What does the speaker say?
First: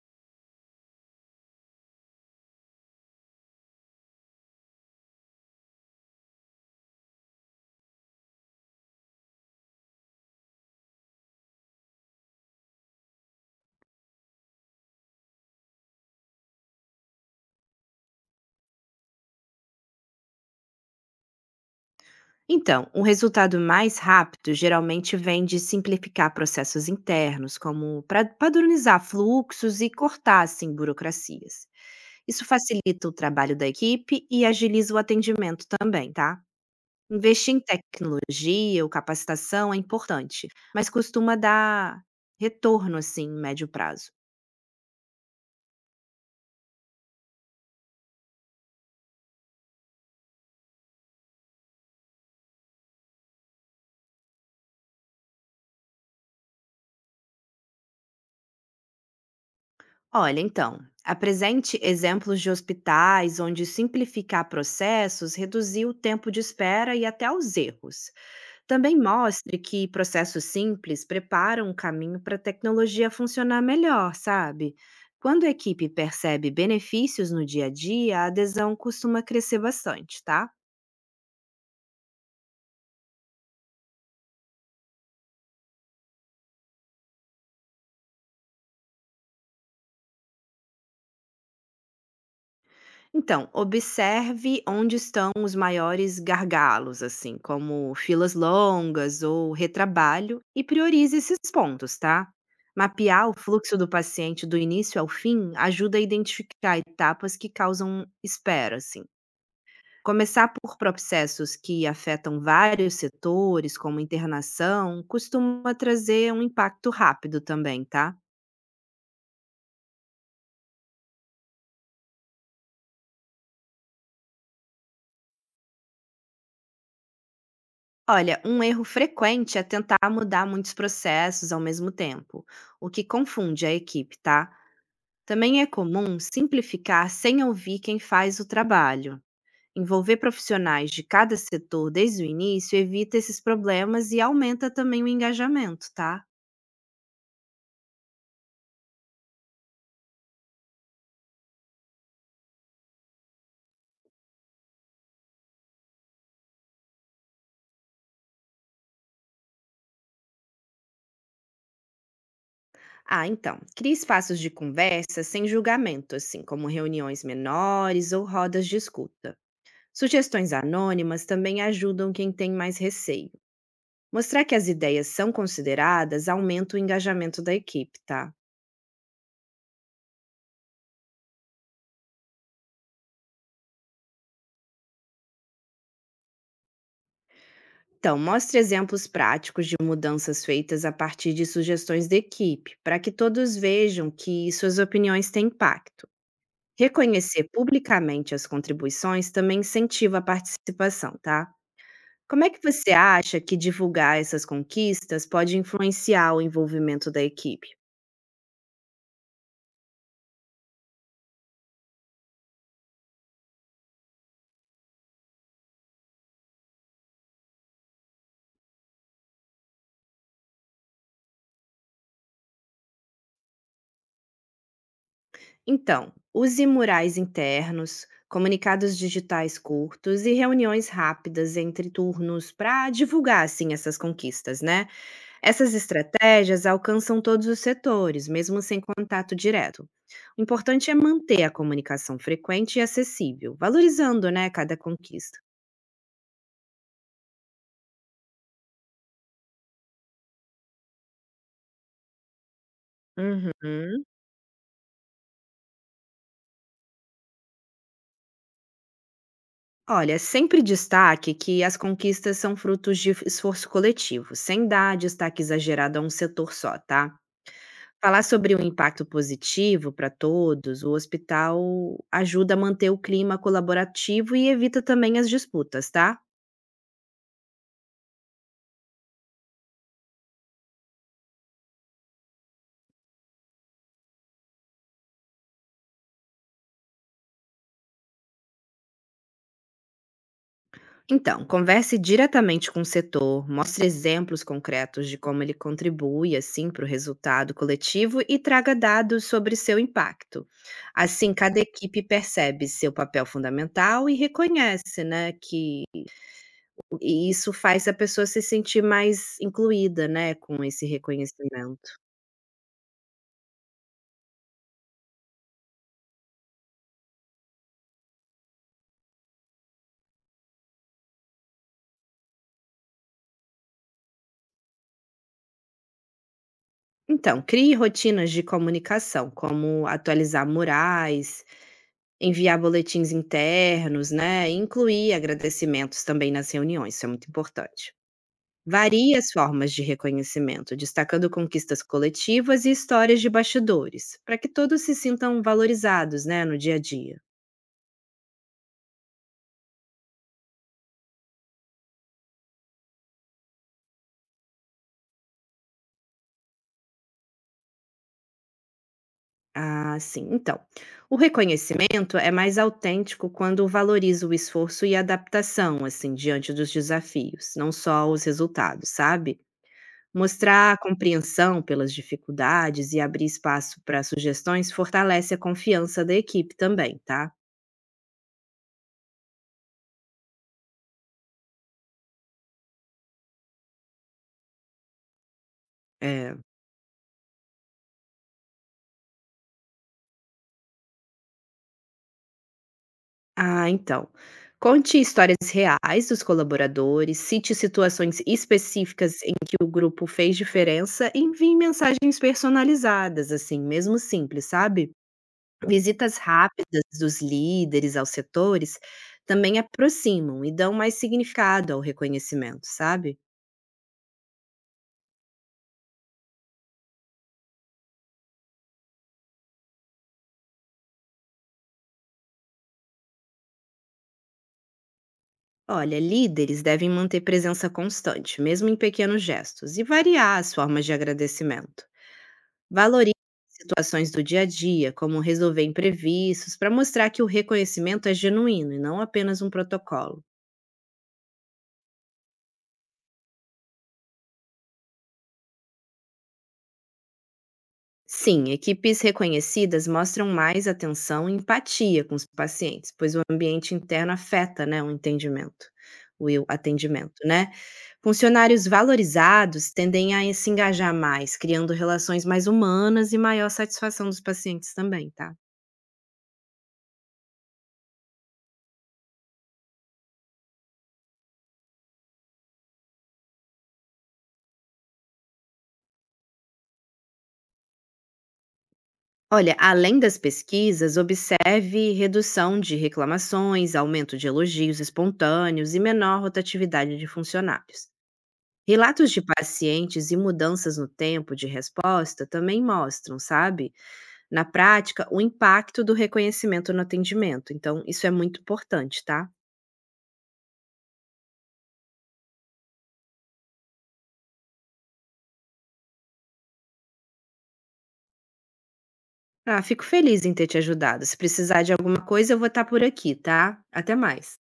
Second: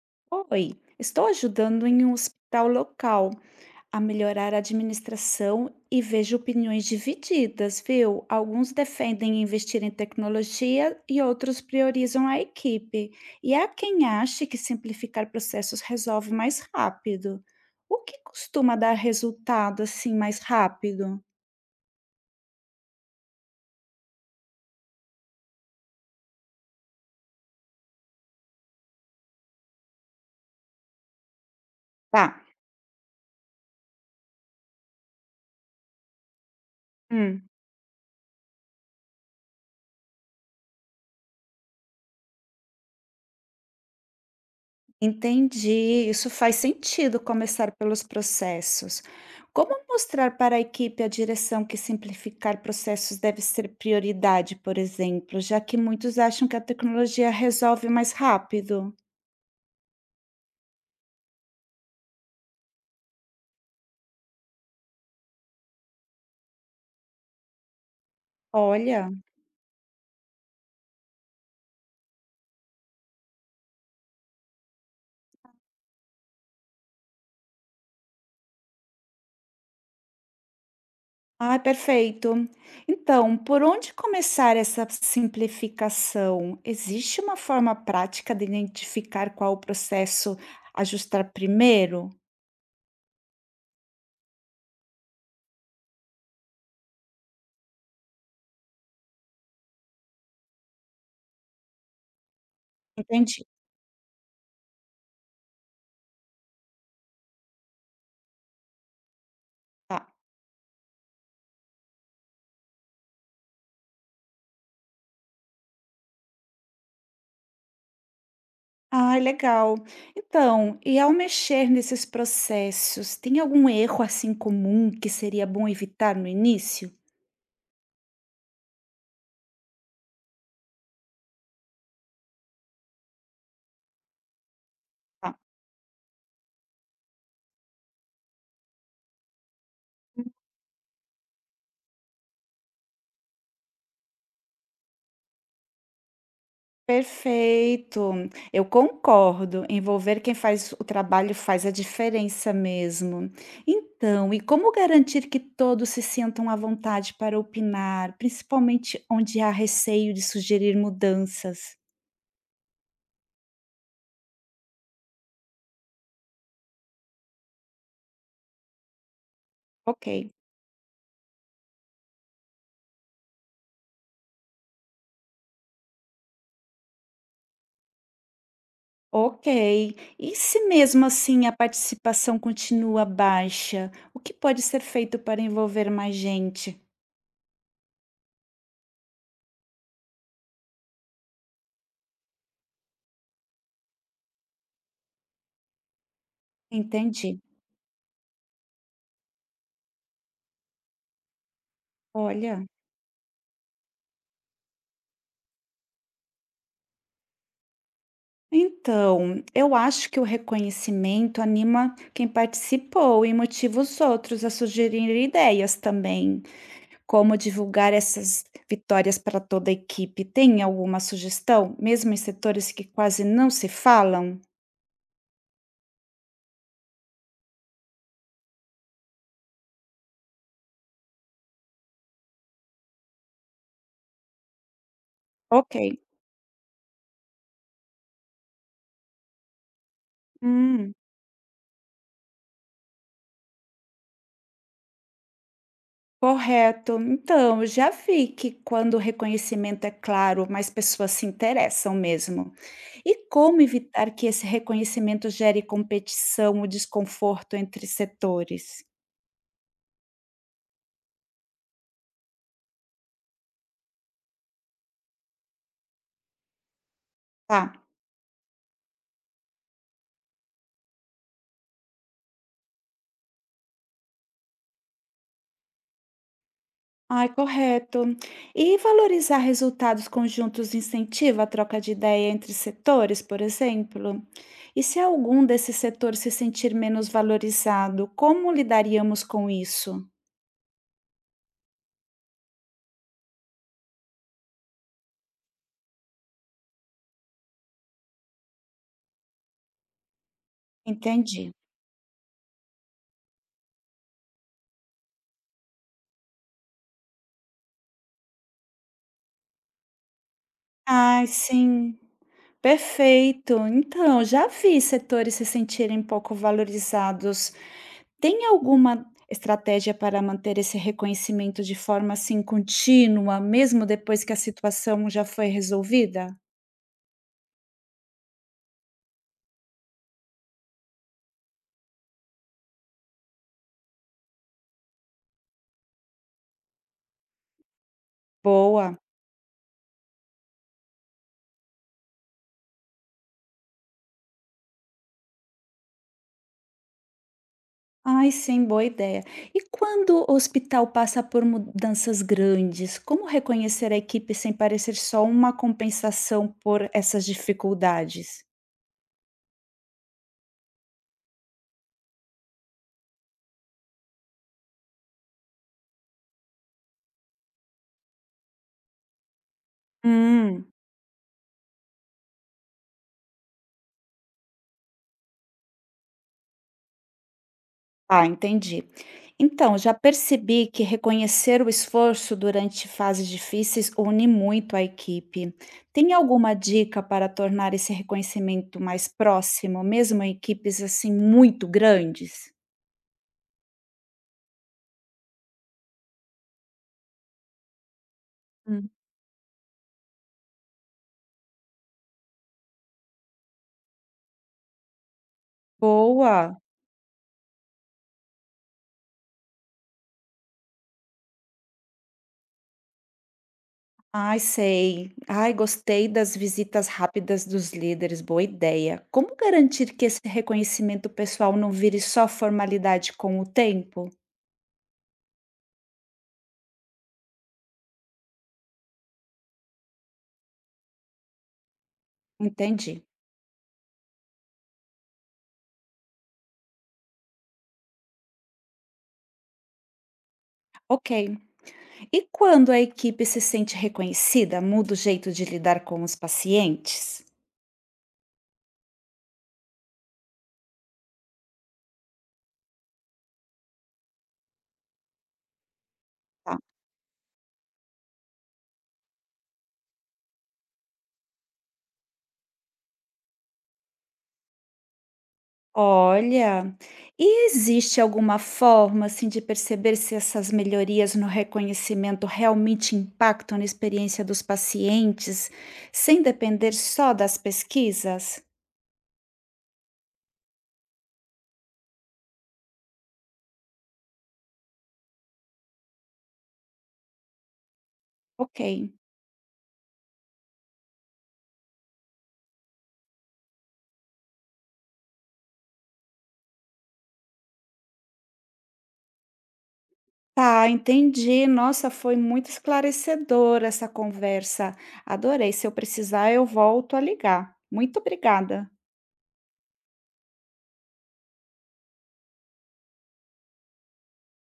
Oi, estou ajudando em um hospital local a melhorar a administração e vejo opiniões divididas, viu? Alguns defendem investir em tecnologia e outros priorizam a equipe. E há quem ache que simplificar processos resolve mais rápido. O que costuma dar resultado assim mais rápido? Então, um resultado mais rápido geralmente vem de simplificar processos internos, como padronizar fluxos e cortar, assim, burocracias. Tá. Isso facilita o trabalho da equipe e agiliza o atendimento também, tá? Hum. Investir em tecnologia ou capacitação é importante, mas costuma dar retorno, assim, em médio prazo. Entendi, isso faz sentido começar pelos processos. Como mostrar para a equipe a direção que simplificar processos deve ser prioridade, por exemplo, já que muitos acham que a tecnologia resolve mais rápido? Olha, então, apresente exemplos de hospitais onde simplificar processos reduziu o tempo de espera e até os erros. Também Olha, mostre que processos simples preparam o caminho para a tecnologia funcionar melhor, sabe? Quando a equipe percebe benefícios no dia a dia, a adesão costuma crescer bastante, tá? ah, perfeito. Então, por onde começar essa simplificação? Existe uma forma prática de identificar qual o processo ajustar primeiro? Então, observe onde estão os maiores gargalos, assim, como filas longas ou retrabalho, e priorize esses pontos, tá? Mapear o Entendi. fluxo do paciente do início ao fim ajuda a identificar etapas que causam espera, assim. Tá. Começar por processos que afetam vários setores, como internação, costuma trazer um impacto rápido também, tá? Ai, legal. Então, e ao mexer nesses processos, tem algum erro assim comum que seria bom evitar no início? Olha, um erro frequente é tentar mudar muitos processos ao mesmo tempo, o que confunde a equipe, tá? Tá. Também é comum simplificar sem ouvir quem faz o trabalho. Envolver profissionais de cada setor desde o início evita esses problemas e aumenta também o engajamento, tá? Perfeito, eu concordo. Envolver quem faz o trabalho faz a diferença mesmo. Então, e como garantir que todos se sintam à vontade para opinar, principalmente onde há receio de sugerir mudanças? Ah, então, crie espaços de conversa sem julgamento, assim como reuniões menores ou rodas de escuta. Ok. Sugestões anônimas também ajudam quem tem mais receio. Mostrar que as ideias são consideradas aumenta o engajamento da equipe, tá? Ok. E se mesmo assim a participação continua baixa, o que pode ser feito para envolver mais gente? Então, mostre exemplos práticos de mudanças feitas a partir de sugestões da equipe, para que todos vejam que suas opiniões têm impacto. Entendi. Reconhecer publicamente as contribuições também incentiva a participação, tá? Como é que Olha, você acha que divulgar essas conquistas pode influenciar o envolvimento da equipe? então, eu acho que o reconhecimento anima quem participou e motiva os outros a sugerir ideias também. Como divulgar essas vitórias para toda a equipe? Tem alguma sugestão, mesmo em setores que quase não se falam? Então, use murais internos, comunicados digitais curtos e reuniões rápidas entre turnos para divulgar assim essas conquistas, né? Essas Ok. estratégias alcançam todos os setores, mesmo sem contato direto. O importante Hum. é manter a comunicação frequente e acessível, valorizando, né, cada conquista. Correto. Então, já vi que quando o reconhecimento é claro, mais pessoas se interessam mesmo. E como Uhum. evitar que esse reconhecimento gere competição ou desconforto entre setores? Olha, sempre destaque que as conquistas são frutos de esforço coletivo, sem dar destaque exagerado a um setor só, tá? Tá. Falar sobre o impacto positivo para todos, o hospital ajuda a manter o clima colaborativo e evita também as disputas, tá? Ai, correto. E valorizar resultados conjuntos incentiva a troca de ideia entre setores, por exemplo? E se algum desses setores se sentir menos valorizado, como lidaríamos com isso? Então, converse diretamente com o setor, mostre exemplos concretos de como ele contribui assim para o resultado coletivo e traga dados sobre seu impacto. Assim, Entendi. cada equipe percebe seu papel fundamental e reconhece, né, que isso faz a pessoa se sentir mais incluída, né, com esse Ai, reconhecimento. sim. Perfeito. Então, já vi setores se sentirem pouco valorizados. Tem alguma estratégia para manter esse reconhecimento de forma assim contínua, mesmo depois que a situação já foi resolvida? Então, crie rotinas de comunicação, como atualizar murais, enviar boletins internos, né, incluir agradecimentos também nas reuniões, isso é muito importante. Boa. Varie as formas de reconhecimento, destacando conquistas coletivas e histórias de bastidores, para que todos se sintam valorizados, né, no dia a dia. Ai, sim, boa ideia. E quando o hospital passa por mudanças grandes, como reconhecer a equipe sem parecer só uma compensação por essas dificuldades? Ah, sim. Então, o reconhecimento é mais autêntico quando valoriza o esforço e a adaptação, assim, diante dos desafios, não só os resultados, sabe? Hum. Mostrar compreensão pelas dificuldades e abrir espaço para sugestões fortalece a confiança da equipe também, tá? Ah, entendi. Então, já percebi que reconhecer o esforço durante fases difíceis une muito a equipe. Tem É. alguma dica para tornar esse reconhecimento mais próximo, mesmo em equipes assim muito grandes? Ah, então. Conte histórias reais dos colaboradores, cite situações Hum. específicas em que o grupo fez diferença e envie mensagens personalizadas, assim, mesmo simples, sabe? Visitas Boa! rápidas dos líderes aos setores também aproximam e dão mais significado ao reconhecimento, sabe? Ai, sei. Ai, gostei das visitas rápidas dos líderes, boa ideia. Como garantir que esse reconhecimento pessoal não vire só formalidade com o tempo? Olha, líderes devem manter presença constante, mesmo em pequenos gestos, e variar as formas de agradecimento. Entendi. Valorize situações do dia a dia, como resolver imprevistos, para mostrar que o reconhecimento é genuíno e não apenas um protocolo. Ok. E quando a equipe se sente reconhecida, muda o jeito de lidar com os pacientes? Sim, equipes reconhecidas mostram mais atenção e empatia com os pacientes, pois o ambiente interno afeta, né, o entendimento, o Tá. atendimento, né? Funcionários valorizados tendem a se engajar mais, criando relações mais humanas e maior satisfação dos pacientes também, tá? Olha, e existe alguma forma assim de perceber se essas melhorias no reconhecimento realmente impactam na experiência dos pacientes, sem depender só das pesquisas? Olha, além das pesquisas, observe redução de reclamações, aumento de elogios espontâneos e menor rotatividade de funcionários. Ok. Relatos de pacientes e mudanças no tempo de resposta também mostram, sabe, na prática, o impacto do reconhecimento no atendimento. Então, isso é muito importante, tá? Tá, entendi. Nossa, foi muito esclarecedora essa conversa. Adorei. Se eu precisar, eu volto a ligar. Muito obrigada. Ah, fico feliz em ter te ajudado. Se precisar de alguma coisa, eu vou estar por aqui, tá? Até mais.